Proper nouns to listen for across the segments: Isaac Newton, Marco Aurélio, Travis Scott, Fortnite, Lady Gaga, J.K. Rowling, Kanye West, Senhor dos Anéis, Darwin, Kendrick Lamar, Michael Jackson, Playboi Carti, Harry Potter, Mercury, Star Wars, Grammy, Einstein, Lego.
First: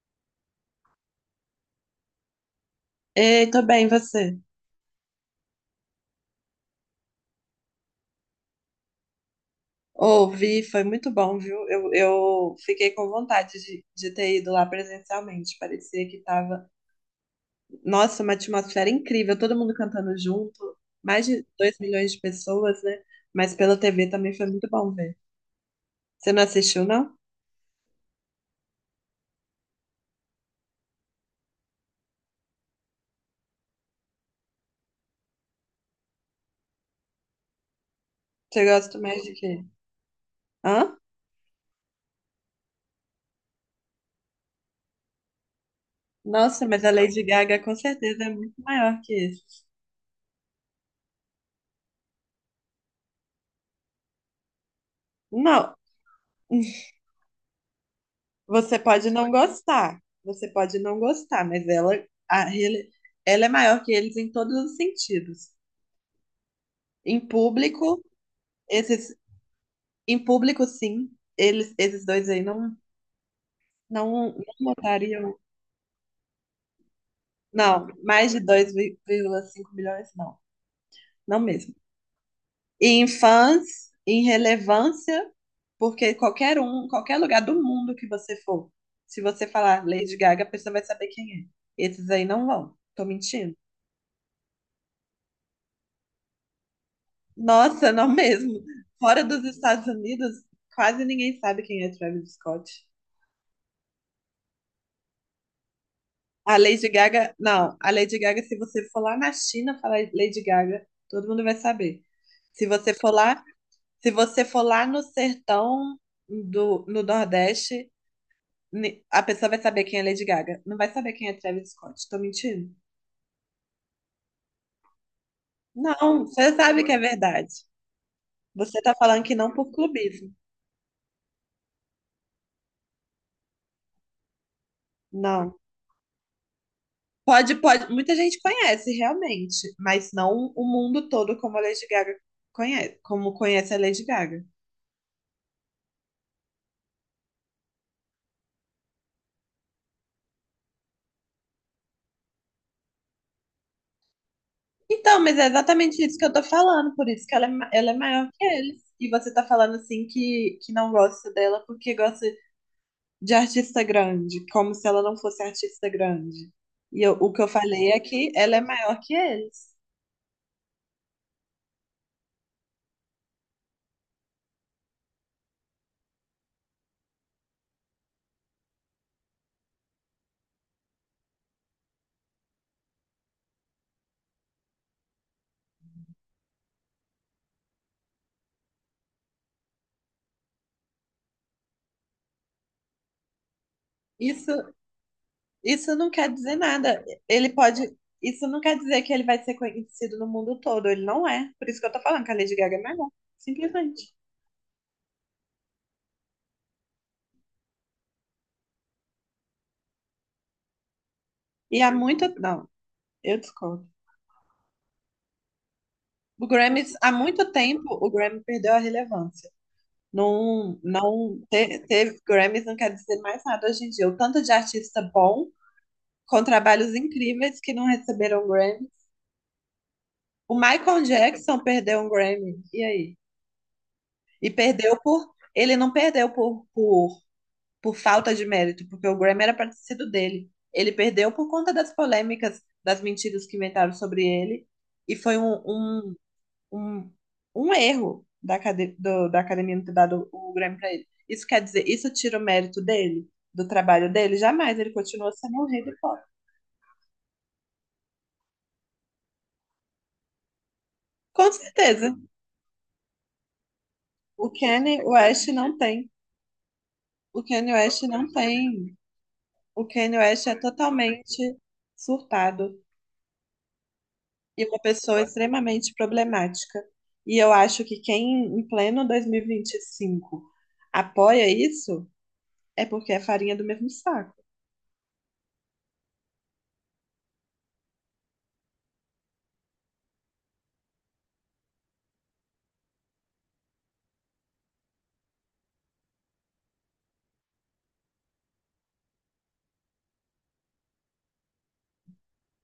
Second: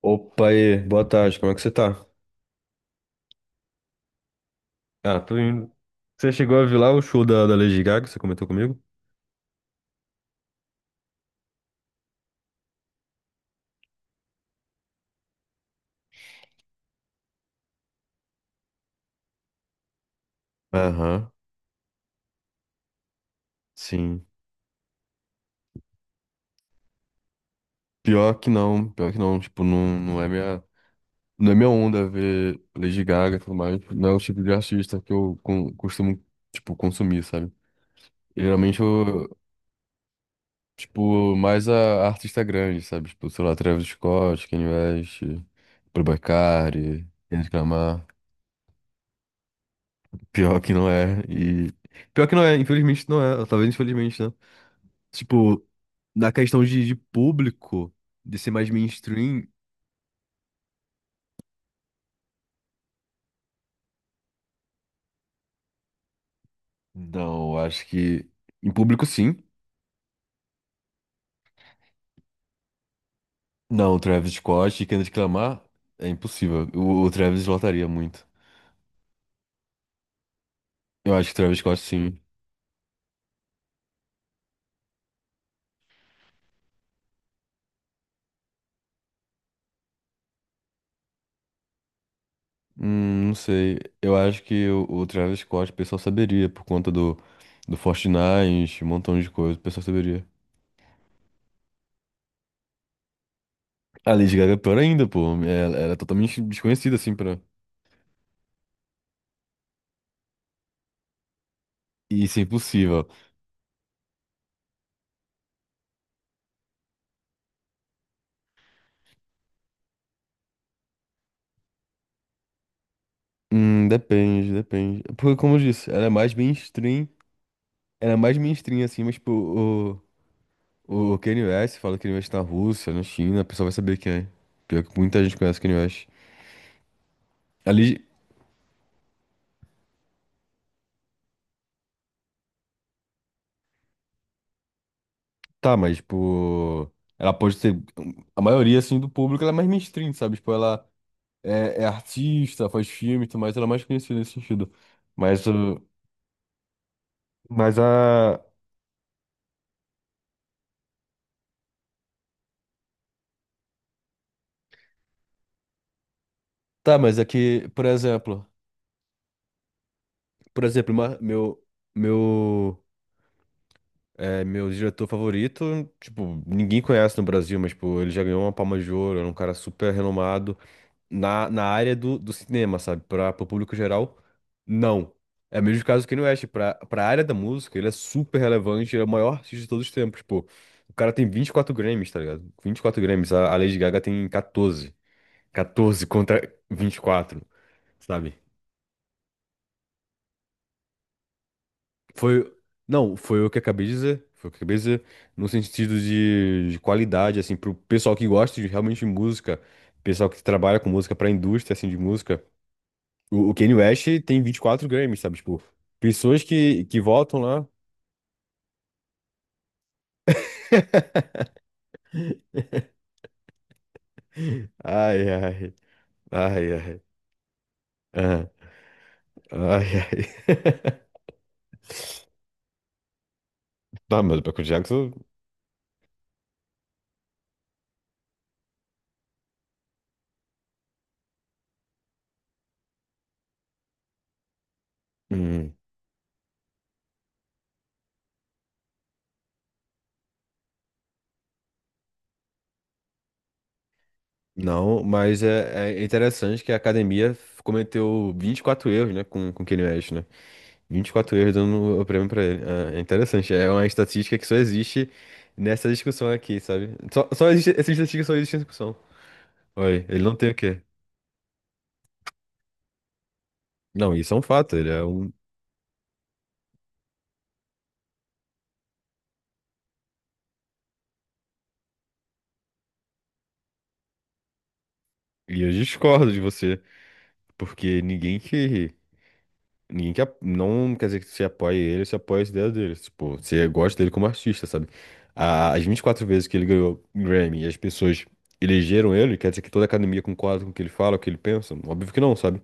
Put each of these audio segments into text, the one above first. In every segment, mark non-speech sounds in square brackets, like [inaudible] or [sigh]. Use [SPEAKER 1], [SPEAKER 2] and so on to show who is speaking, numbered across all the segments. [SPEAKER 1] Opa, aí, boa tarde, como é que você tá?
[SPEAKER 2] Ei, tô bem, e você?
[SPEAKER 1] Ah, tô indo. Você chegou a ver lá o show da Lady Gaga, que você comentou comigo?
[SPEAKER 2] Ouvi, foi muito bom, viu? Eu fiquei com vontade de ter ido lá presencialmente. Parecia que tava, nossa, uma atmosfera incrível, todo mundo cantando junto, mais
[SPEAKER 1] Aham,
[SPEAKER 2] de 2 milhões de pessoas, né? Mas pela TV
[SPEAKER 1] sim.
[SPEAKER 2] também foi muito bom ver. Você não assistiu, não?
[SPEAKER 1] Pior que não, tipo, não, não é minha onda ver Lady Gaga e tudo mais, não é o tipo de artista que eu costumo, tipo, consumir, sabe?
[SPEAKER 2] Você
[SPEAKER 1] Geralmente
[SPEAKER 2] gosta mais
[SPEAKER 1] eu,
[SPEAKER 2] de quê? Hã?
[SPEAKER 1] tipo, mais a artista grande, sabe? Tipo, sei lá, Travis Scott, Kanye West, Playboi
[SPEAKER 2] Nossa, mas a
[SPEAKER 1] Carti,
[SPEAKER 2] Lady
[SPEAKER 1] Kendrick
[SPEAKER 2] Gaga com
[SPEAKER 1] Lamar.
[SPEAKER 2] certeza é muito maior que isso.
[SPEAKER 1] Pior que não é, e... Pior que não é, infelizmente não é, talvez infelizmente, né? Tipo,
[SPEAKER 2] Não.
[SPEAKER 1] na questão
[SPEAKER 2] [laughs]
[SPEAKER 1] de público, de ser mais
[SPEAKER 2] Você pode não
[SPEAKER 1] mainstream,
[SPEAKER 2] gostar, você pode não gostar, mas ela, a rele- ela é maior que eles em todos os sentidos. Em
[SPEAKER 1] não, eu acho
[SPEAKER 2] público,
[SPEAKER 1] que em público
[SPEAKER 2] esses,
[SPEAKER 1] sim.
[SPEAKER 2] em público, sim, eles, esses dois aí não,
[SPEAKER 1] Não, o
[SPEAKER 2] não,
[SPEAKER 1] Travis
[SPEAKER 2] não
[SPEAKER 1] Scott e Kendrick
[SPEAKER 2] votariam.
[SPEAKER 1] Lamar é impossível. O Travis
[SPEAKER 2] Não,
[SPEAKER 1] lotaria muito.
[SPEAKER 2] mais de 2,5 milhões, não.
[SPEAKER 1] Eu acho que o
[SPEAKER 2] Não
[SPEAKER 1] Travis
[SPEAKER 2] mesmo.
[SPEAKER 1] Scott sim.
[SPEAKER 2] E em fãs, em relevância, porque qualquer um, qualquer lugar do mundo que você for, se você falar Lady Gaga, a pessoa vai saber quem é. Esses aí não vão. Tô
[SPEAKER 1] Não
[SPEAKER 2] mentindo?
[SPEAKER 1] sei. Eu acho que o Travis Scott o pessoal saberia por conta do
[SPEAKER 2] Nossa, não mesmo.
[SPEAKER 1] Fortnite, um montão
[SPEAKER 2] Fora
[SPEAKER 1] de
[SPEAKER 2] dos
[SPEAKER 1] coisa, o pessoal
[SPEAKER 2] Estados
[SPEAKER 1] saberia.
[SPEAKER 2] Unidos, quase ninguém sabe quem é Travis Scott.
[SPEAKER 1] A Lady Gaga é pior ainda, pô. Ela é totalmente
[SPEAKER 2] A Lady
[SPEAKER 1] desconhecida assim
[SPEAKER 2] Gaga,
[SPEAKER 1] pra.
[SPEAKER 2] não, a Lady Gaga, se você for lá na China falar Lady Gaga, todo mundo vai saber.
[SPEAKER 1] Isso é
[SPEAKER 2] Se você
[SPEAKER 1] impossível.
[SPEAKER 2] for lá, se você for lá no sertão no Nordeste, a pessoa vai saber quem é Lady Gaga. Não vai saber quem é Travis Scott. Tô mentindo?
[SPEAKER 1] Depende, depende. Porque, como eu disse, ela é
[SPEAKER 2] Não,
[SPEAKER 1] mais
[SPEAKER 2] você sabe que é
[SPEAKER 1] mainstream.
[SPEAKER 2] verdade.
[SPEAKER 1] Era mais
[SPEAKER 2] Você
[SPEAKER 1] mainstream,
[SPEAKER 2] tá
[SPEAKER 1] assim, mas,
[SPEAKER 2] falando
[SPEAKER 1] tipo,
[SPEAKER 2] que não por
[SPEAKER 1] o,
[SPEAKER 2] clubismo.
[SPEAKER 1] o Kanye West, fala que Kanye West tá na Rússia, na China, a pessoa vai saber quem é. Pior que muita gente conhece
[SPEAKER 2] Não.
[SPEAKER 1] o Kanye West.
[SPEAKER 2] Pode, pode.
[SPEAKER 1] Ali,
[SPEAKER 2] Muita gente conhece, realmente, mas não o mundo todo como a Lady Gaga conhece, como conhece a Lady Gaga.
[SPEAKER 1] tá, mas, tipo, ela pode ser. A maioria, assim, do público, ela é mais mainstream, sabe? Tipo, ela é artista, faz filme e tudo mais, ela é mais conhecida nesse sentido.
[SPEAKER 2] Então, mas
[SPEAKER 1] Mas,
[SPEAKER 2] é
[SPEAKER 1] o-
[SPEAKER 2] exatamente isso que eu tô falando, por isso que ela é,
[SPEAKER 1] mas
[SPEAKER 2] ela é maior
[SPEAKER 1] a.
[SPEAKER 2] que eles. E você tá falando assim que, não gosta dela porque gosta de artista grande, como se ela não fosse artista grande.
[SPEAKER 1] Tá,
[SPEAKER 2] E eu-
[SPEAKER 1] mas
[SPEAKER 2] o que eu
[SPEAKER 1] aqui, por
[SPEAKER 2] falei é que
[SPEAKER 1] exemplo.
[SPEAKER 2] ela é maior que eles.
[SPEAKER 1] Por exemplo, meu. É meu diretor favorito, tipo, ninguém conhece no Brasil, mas, tipo, ele já ganhou uma Palma de Ouro, é um cara super renomado na área do cinema, sabe? Para o público geral, não. É o mesmo caso que no West, pra área da música, ele é super relevante, ele é o maior artista de todos os tempos, pô. O cara tem 24 Grammys, tá ligado? 24 Grammys, a Lady Gaga tem
[SPEAKER 2] Isso
[SPEAKER 1] 14.
[SPEAKER 2] Isso
[SPEAKER 1] 14
[SPEAKER 2] não quer
[SPEAKER 1] contra
[SPEAKER 2] dizer
[SPEAKER 1] vinte e
[SPEAKER 2] nada.
[SPEAKER 1] quatro,
[SPEAKER 2] Ele pode.
[SPEAKER 1] sabe?
[SPEAKER 2] Isso não quer dizer que ele vai ser conhecido no mundo todo. Ele não é. Por isso que eu tô falando que a
[SPEAKER 1] Foi.
[SPEAKER 2] Lady Gaga é melhor.
[SPEAKER 1] Não, foi o que eu acabei de
[SPEAKER 2] Simplesmente.
[SPEAKER 1] dizer. Foi o que eu acabei de dizer. No sentido de qualidade, assim, pro pessoal que gosta de realmente de música, pessoal que trabalha com música, pra indústria,
[SPEAKER 2] E
[SPEAKER 1] assim,
[SPEAKER 2] há
[SPEAKER 1] de
[SPEAKER 2] muito.
[SPEAKER 1] música.
[SPEAKER 2] Não, eu
[SPEAKER 1] O Kanye
[SPEAKER 2] discordo.
[SPEAKER 1] West tem 24 Grammys, sabe? Tipo, pessoas
[SPEAKER 2] O
[SPEAKER 1] que,
[SPEAKER 2] Grammy,
[SPEAKER 1] que
[SPEAKER 2] há
[SPEAKER 1] votam
[SPEAKER 2] muito
[SPEAKER 1] lá.
[SPEAKER 2] tempo, o Grammy perdeu a relevância. Não, não ter Grammys não quer dizer mais nada hoje em dia. O tanto de artista
[SPEAKER 1] Ai,
[SPEAKER 2] bom,
[SPEAKER 1] ai,
[SPEAKER 2] com
[SPEAKER 1] ai,
[SPEAKER 2] trabalhos
[SPEAKER 1] ai.
[SPEAKER 2] incríveis que não
[SPEAKER 1] Ah,
[SPEAKER 2] receberam Grammy.
[SPEAKER 1] ai, ai.
[SPEAKER 2] O
[SPEAKER 1] [laughs]
[SPEAKER 2] Michael Jackson perdeu um Grammy. E aí?
[SPEAKER 1] Tá, mas o
[SPEAKER 2] E
[SPEAKER 1] Michael
[SPEAKER 2] perdeu
[SPEAKER 1] Jackson.
[SPEAKER 2] por. Ele não perdeu por falta de mérito, porque o Grammy era para ter sido dele. Ele perdeu por conta das polêmicas, das mentiras que inventaram sobre ele, e foi
[SPEAKER 1] hum,
[SPEAKER 2] um, um erro da academia não ter dado o Grammy para ele. Isso quer dizer, isso tira o mérito dele, do trabalho dele? Jamais, ele
[SPEAKER 1] Não,
[SPEAKER 2] continua
[SPEAKER 1] mas
[SPEAKER 2] sendo o rei
[SPEAKER 1] é,
[SPEAKER 2] do
[SPEAKER 1] é
[SPEAKER 2] pop.
[SPEAKER 1] interessante que a academia cometeu 24 erros, né, com Kanye West, né? Vinte e quatro
[SPEAKER 2] Com
[SPEAKER 1] erros dando o
[SPEAKER 2] certeza.
[SPEAKER 1] prêmio pra ele. É interessante. É uma estatística que
[SPEAKER 2] O
[SPEAKER 1] só
[SPEAKER 2] Kanye
[SPEAKER 1] existe
[SPEAKER 2] West não
[SPEAKER 1] nessa
[SPEAKER 2] tem.
[SPEAKER 1] discussão aqui, sabe? Só,
[SPEAKER 2] O
[SPEAKER 1] só existe,
[SPEAKER 2] Kanye
[SPEAKER 1] essa
[SPEAKER 2] West
[SPEAKER 1] estatística
[SPEAKER 2] não
[SPEAKER 1] só existe nessa discussão.
[SPEAKER 2] tem. O
[SPEAKER 1] Olha,
[SPEAKER 2] Kanye
[SPEAKER 1] ele não
[SPEAKER 2] West
[SPEAKER 1] tem o
[SPEAKER 2] é
[SPEAKER 1] quê?
[SPEAKER 2] totalmente surtado,
[SPEAKER 1] Não, isso é um
[SPEAKER 2] e
[SPEAKER 1] fato.
[SPEAKER 2] uma
[SPEAKER 1] Ele é
[SPEAKER 2] pessoa
[SPEAKER 1] um.
[SPEAKER 2] extremamente problemática. E eu acho que quem, em pleno 2025, apoia isso é porque é farinha do mesmo saco.
[SPEAKER 1] E eu discordo de você. Porque ninguém que. Ninguém que. Não quer dizer que você apoie ele, você apoia as ideias dele. Tipo, você gosta dele como artista, sabe? As 24 vezes que ele ganhou Grammy e as pessoas elegeram ele, quer dizer que toda a academia concorda com o que ele fala, o que ele pensa? Óbvio que não, sabe?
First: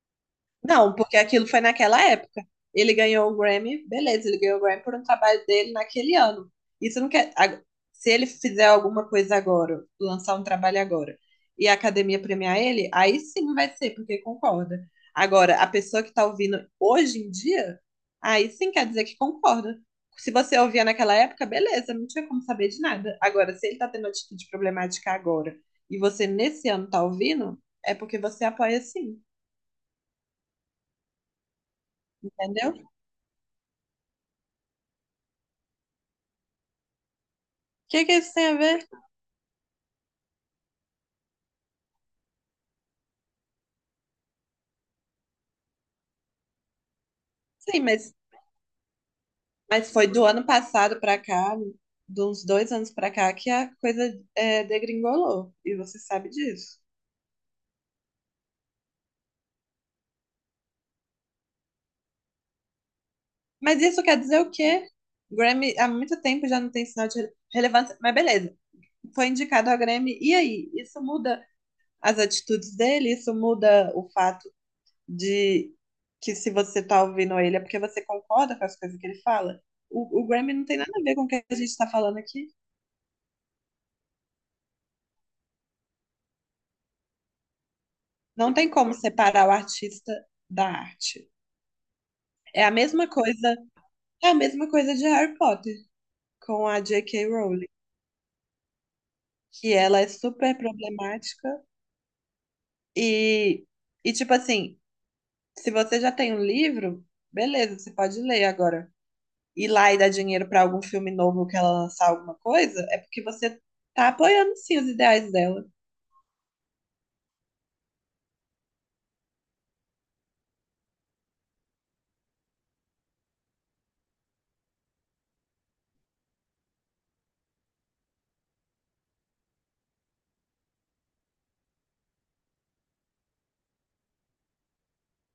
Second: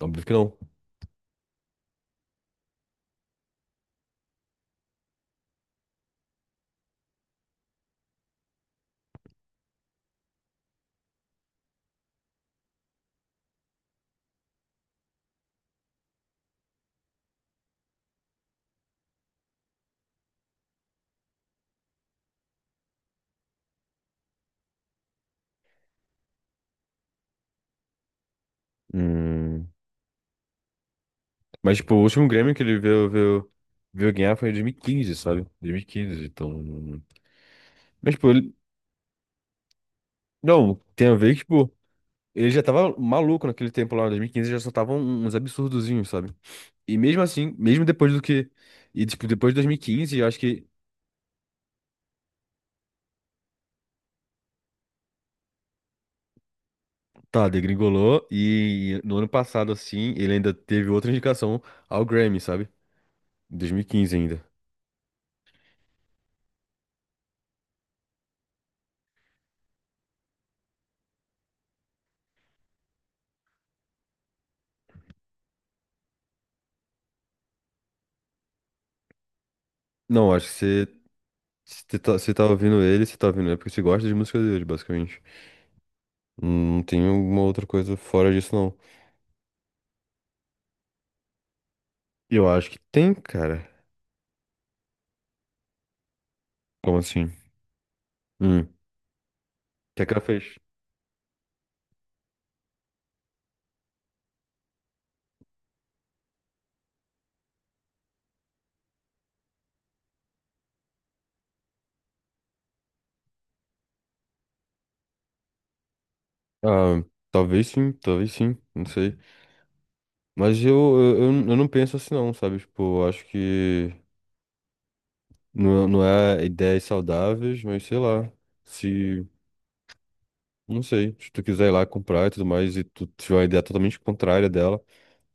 [SPEAKER 1] Óbvio que não.
[SPEAKER 2] Não, porque aquilo foi naquela época. Ele ganhou o Grammy, beleza, ele ganhou o Grammy por um trabalho dele naquele ano. Isso não quer. Se ele fizer alguma coisa agora, lançar um trabalho agora, e a academia premiar ele, aí sim vai ser, porque concorda. Agora, a pessoa que tá ouvindo hoje em dia, aí sim quer dizer que concorda. Se você ouvia naquela época, beleza, não tinha como saber de nada. Agora, se ele tá tendo atitude problemática agora, e você nesse ano tá ouvindo, é porque você apoia sim,
[SPEAKER 1] Hum, Mas, tipo, o último Grêmio que
[SPEAKER 2] entendeu?
[SPEAKER 1] ele veio, ganhar foi em 2015, sabe? 2015, então...
[SPEAKER 2] Que que
[SPEAKER 1] Mas, tipo,
[SPEAKER 2] isso tem a
[SPEAKER 1] ele...
[SPEAKER 2] ver?
[SPEAKER 1] Não, tem a ver que, tipo, ele já tava maluco naquele tempo lá, em 2015, já só tava uns absurdozinhos, sabe? E mesmo assim,
[SPEAKER 2] Sim,
[SPEAKER 1] mesmo depois
[SPEAKER 2] mas,
[SPEAKER 1] do que... E, tipo, depois de
[SPEAKER 2] mas foi
[SPEAKER 1] 2015,
[SPEAKER 2] do
[SPEAKER 1] eu acho
[SPEAKER 2] ano
[SPEAKER 1] que,
[SPEAKER 2] passado pra cá, de uns dois anos pra cá, que a coisa é, degringolou. E você sabe disso.
[SPEAKER 1] tá, degringolou e no ano passado, assim, ele ainda teve outra indicação ao Grammy, sabe? Em dois mil
[SPEAKER 2] Mas
[SPEAKER 1] e
[SPEAKER 2] isso
[SPEAKER 1] quinze
[SPEAKER 2] quer dizer
[SPEAKER 1] ainda.
[SPEAKER 2] o quê? Grammy há muito tempo já não tem sinal de relevância. Mas beleza, foi indicado ao Grammy. E aí? Isso muda as atitudes dele? Isso muda o fato de que se você tá ouvindo ele é porque você concorda com as coisas que ele fala? O
[SPEAKER 1] Não, acho que
[SPEAKER 2] Grammy não tem
[SPEAKER 1] você...
[SPEAKER 2] nada a ver com o que a gente tá
[SPEAKER 1] Você tá,
[SPEAKER 2] falando
[SPEAKER 1] você tá
[SPEAKER 2] aqui.
[SPEAKER 1] ouvindo ele, você tá ouvindo ele porque você gosta de música dele, basicamente. Não tem alguma outra coisa fora disso,
[SPEAKER 2] Não tem
[SPEAKER 1] não.
[SPEAKER 2] como separar o artista da arte.
[SPEAKER 1] Eu
[SPEAKER 2] É
[SPEAKER 1] acho
[SPEAKER 2] a
[SPEAKER 1] que
[SPEAKER 2] mesma
[SPEAKER 1] tem,
[SPEAKER 2] coisa,
[SPEAKER 1] cara.
[SPEAKER 2] é a mesma coisa de Harry Potter com a
[SPEAKER 1] Como
[SPEAKER 2] J.K.
[SPEAKER 1] assim?
[SPEAKER 2] Rowling,
[SPEAKER 1] Hum. O
[SPEAKER 2] que ela
[SPEAKER 1] que é
[SPEAKER 2] é
[SPEAKER 1] que ela fez?
[SPEAKER 2] super problemática e e tipo assim, se você já tem um livro, beleza, você pode ler agora. Ir lá e dar dinheiro pra algum filme novo que ela lançar alguma coisa, é porque você tá apoiando sim os ideais dela.
[SPEAKER 1] Ah, talvez sim, não sei. Mas eu não penso assim, não, sabe? Tipo, eu acho que não, não é ideias saudáveis, mas sei lá. Se, não sei, se tu quiser ir lá comprar e tudo mais, e tu tiver uma ideia totalmente contrária dela,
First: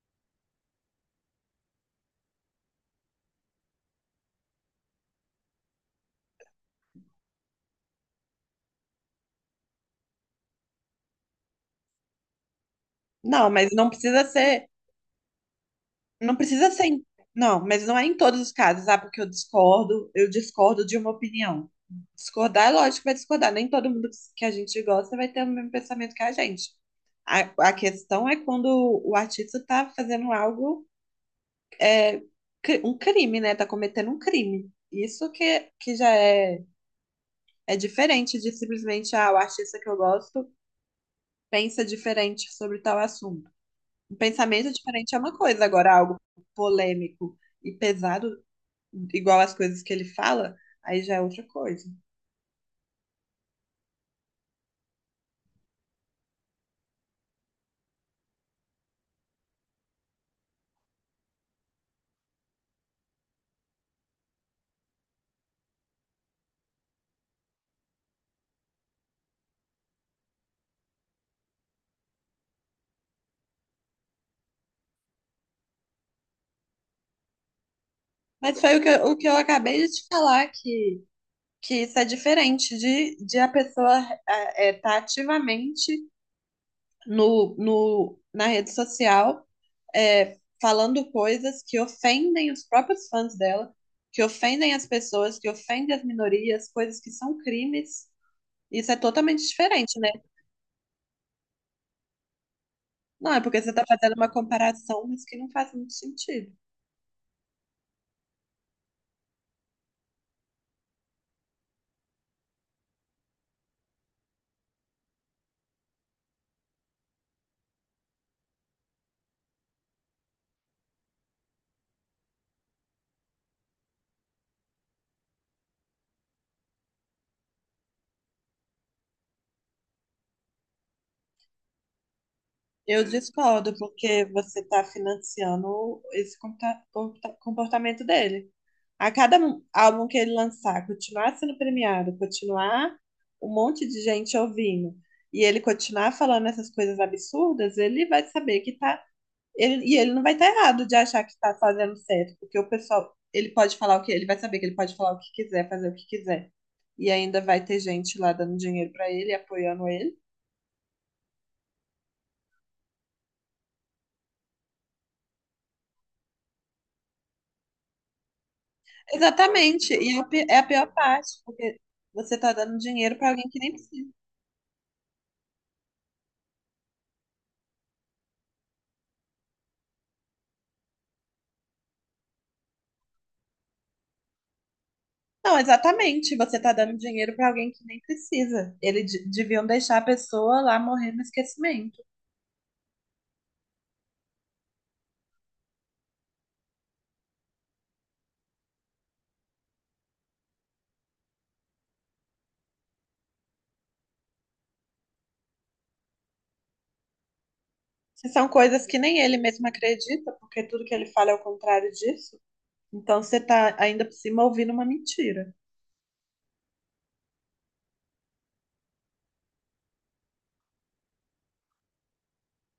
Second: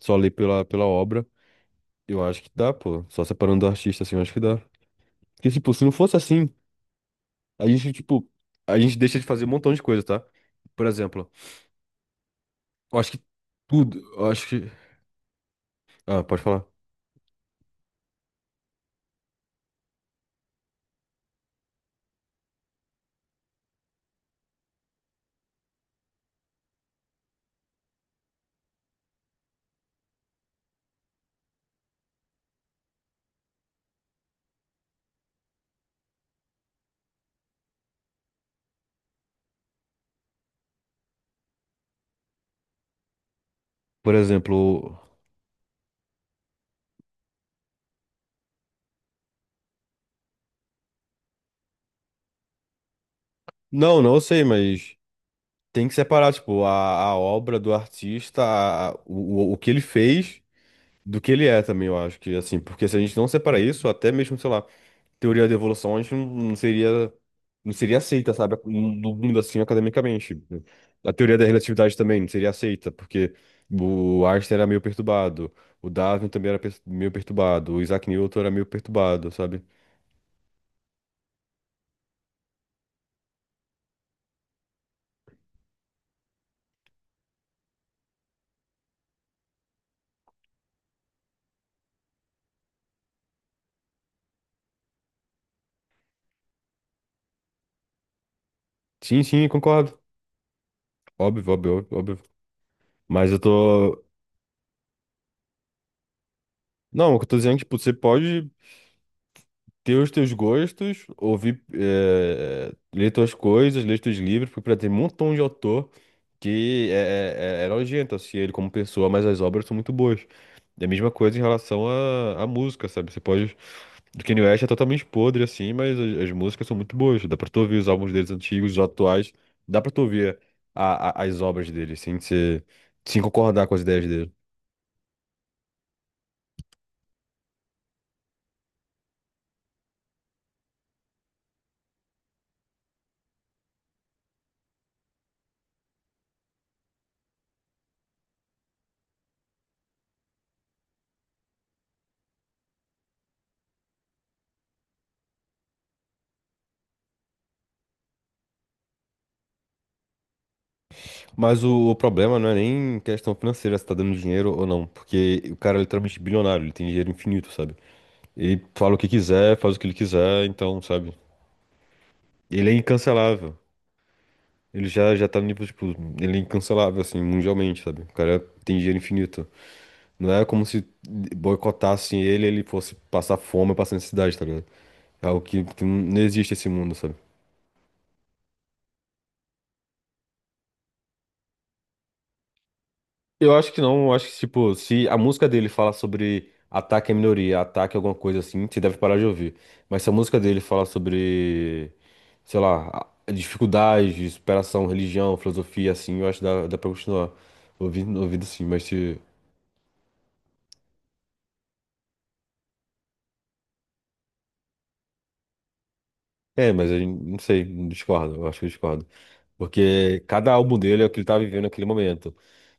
[SPEAKER 1] só ali pela obra, eu acho que dá, pô. Só separando do artista, assim, eu acho que dá. Porque, tipo, se não fosse assim. A gente, tipo, a gente deixa de fazer um montão de coisa, tá? Por exemplo, eu acho que
[SPEAKER 2] Não, mas não
[SPEAKER 1] tudo,
[SPEAKER 2] precisa
[SPEAKER 1] eu acho
[SPEAKER 2] ser.
[SPEAKER 1] que. Ah,
[SPEAKER 2] Não
[SPEAKER 1] pode falar.
[SPEAKER 2] precisa ser. Não, mas não é em todos os casos, sabe? Porque eu discordo de uma opinião. Discordar, é lógico que vai discordar. Nem todo mundo que a gente gosta vai ter o mesmo pensamento que a gente. A, a questão é quando o artista tá fazendo algo, um crime, né? Tá cometendo um crime. Isso que, que já é diferente de simplesmente, ah, o artista que eu gosto pensa diferente sobre tal assunto.
[SPEAKER 1] Por
[SPEAKER 2] Um pensamento
[SPEAKER 1] exemplo.
[SPEAKER 2] diferente é uma coisa, agora algo polêmico e pesado igual as coisas que ele fala, aí já é outra coisa.
[SPEAKER 1] Não, não sei, mas tem que separar, tipo, a obra do artista, o que ele fez do que ele é também, eu acho que, assim, porque se a gente não separar isso, até mesmo, sei lá. Teoria da evolução a gente não seria aceita, sabe, no mundo assim academicamente. A teoria da relatividade também não seria aceita, porque o Einstein era meio perturbado, o Darwin também era meio perturbado, o Isaac Newton era
[SPEAKER 2] Mas
[SPEAKER 1] meio
[SPEAKER 2] foi o que, o que
[SPEAKER 1] perturbado,
[SPEAKER 2] eu
[SPEAKER 1] sabe?
[SPEAKER 2] acabei de te falar, que, que isso é diferente de a pessoa estar ativamente no, no, na rede social falando coisas que ofendem os próprios fãs dela, que ofendem as pessoas, que ofendem as minorias, coisas que são crimes. Isso é
[SPEAKER 1] Sim,
[SPEAKER 2] totalmente
[SPEAKER 1] sim, concordo.
[SPEAKER 2] diferente, né?
[SPEAKER 1] Óbvio, óbvio, óbvio. Mas
[SPEAKER 2] Não,
[SPEAKER 1] eu
[SPEAKER 2] é porque você está
[SPEAKER 1] tô.
[SPEAKER 2] fazendo uma comparação, mas que não faz muito sentido.
[SPEAKER 1] Não, o que eu tô dizendo, tipo, você pode ter os teus gostos, ouvir, ler tuas coisas, ler teus livros, porque tem um montão de autor que é nojento, assim, ele como pessoa, mas as obras são muito boas. É a mesma coisa em relação à música, sabe? Você pode. O Kanye West é totalmente podre, assim, mas as músicas são muito boas. Dá pra tu ouvir os álbuns deles antigos, os atuais. Dá pra tu ouvir as obras dele, assim,
[SPEAKER 2] Eu
[SPEAKER 1] sem concordar com
[SPEAKER 2] discordo,
[SPEAKER 1] as ideias
[SPEAKER 2] porque
[SPEAKER 1] dele.
[SPEAKER 2] você está financiando esse comportamento dele. A cada álbum que ele lançar, continuar sendo premiado, continuar um monte de gente ouvindo, e ele continuar falando essas coisas absurdas, ele vai saber que tá. E ele não vai estar errado de achar que está fazendo certo, porque o pessoal, ele pode falar o que, ele vai saber que ele pode falar o que quiser, fazer o que quiser. E ainda vai ter gente lá dando dinheiro para ele, apoiando ele.
[SPEAKER 1] Mas o problema não é nem questão financeira, se tá dando dinheiro ou não. Porque o cara é literalmente bilionário, ele tem dinheiro infinito, sabe? Ele fala o que quiser, faz o que ele
[SPEAKER 2] Exatamente. E é o
[SPEAKER 1] quiser,
[SPEAKER 2] é a
[SPEAKER 1] então,
[SPEAKER 2] pior
[SPEAKER 1] sabe?
[SPEAKER 2] parte, porque você tá
[SPEAKER 1] Ele é
[SPEAKER 2] dando dinheiro para alguém
[SPEAKER 1] incancelável.
[SPEAKER 2] que nem precisa.
[SPEAKER 1] Ele já, já tá no nível, tipo, ele é incancelável, assim, mundialmente, sabe? O cara tem dinheiro infinito. Não é como se boicotassem ele, e ele fosse passar fome, passar necessidade, tá ligado? É algo
[SPEAKER 2] Não,
[SPEAKER 1] que não
[SPEAKER 2] exatamente.
[SPEAKER 1] existe
[SPEAKER 2] Você
[SPEAKER 1] esse
[SPEAKER 2] tá
[SPEAKER 1] mundo,
[SPEAKER 2] dando
[SPEAKER 1] sabe?
[SPEAKER 2] dinheiro para alguém que nem precisa. Eles deviam deixar a pessoa lá morrer no esquecimento.
[SPEAKER 1] Eu acho que não, eu acho que, tipo, se a música dele fala sobre ataque à minoria, ataque a alguma coisa assim, você deve parar de ouvir. Mas se a música dele fala sobre, sei lá, dificuldades, superação, religião, filosofia, assim, eu acho que dá, pra continuar ouvindo,
[SPEAKER 2] Se
[SPEAKER 1] ouvindo
[SPEAKER 2] são
[SPEAKER 1] sim, mas
[SPEAKER 2] coisas que
[SPEAKER 1] se...
[SPEAKER 2] nem ele mesmo acredita, porque tudo que ele fala é o contrário disso, então você tá ainda por cima ouvindo uma mentira.
[SPEAKER 1] É, mas eu não sei, discordo, eu acho que eu discordo. Porque cada álbum dele é o que ele tá vivendo naquele momento.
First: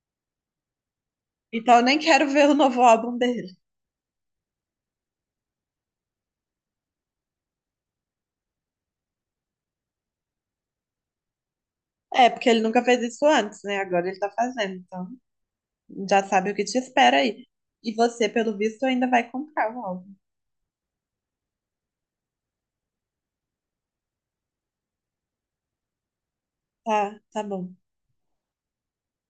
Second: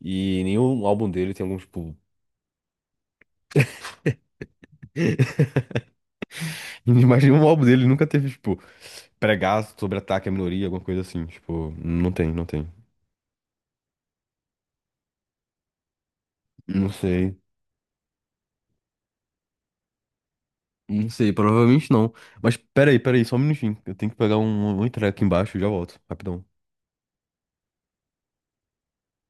[SPEAKER 1] E nenhum álbum dele tem algum,
[SPEAKER 2] Então eu
[SPEAKER 1] tipo.
[SPEAKER 2] nem quero ver o novo álbum dele.
[SPEAKER 1] Imagina um álbum dele nunca teve, tipo, pregar sobre ataque à minoria, alguma coisa assim. Tipo, não
[SPEAKER 2] É,
[SPEAKER 1] tem, não
[SPEAKER 2] porque ele
[SPEAKER 1] tem.
[SPEAKER 2] nunca fez isso antes, né? Agora ele tá fazendo, então já sabe o que te
[SPEAKER 1] Não
[SPEAKER 2] espera
[SPEAKER 1] sei.
[SPEAKER 2] aí. E você, pelo visto, ainda vai comprar o álbum.
[SPEAKER 1] Não sei, provavelmente não. Mas peraí, peraí, só um minutinho. Eu tenho que pegar um entrega aqui embaixo e já volto. Rapidão.
[SPEAKER 2] Tá, tá bom.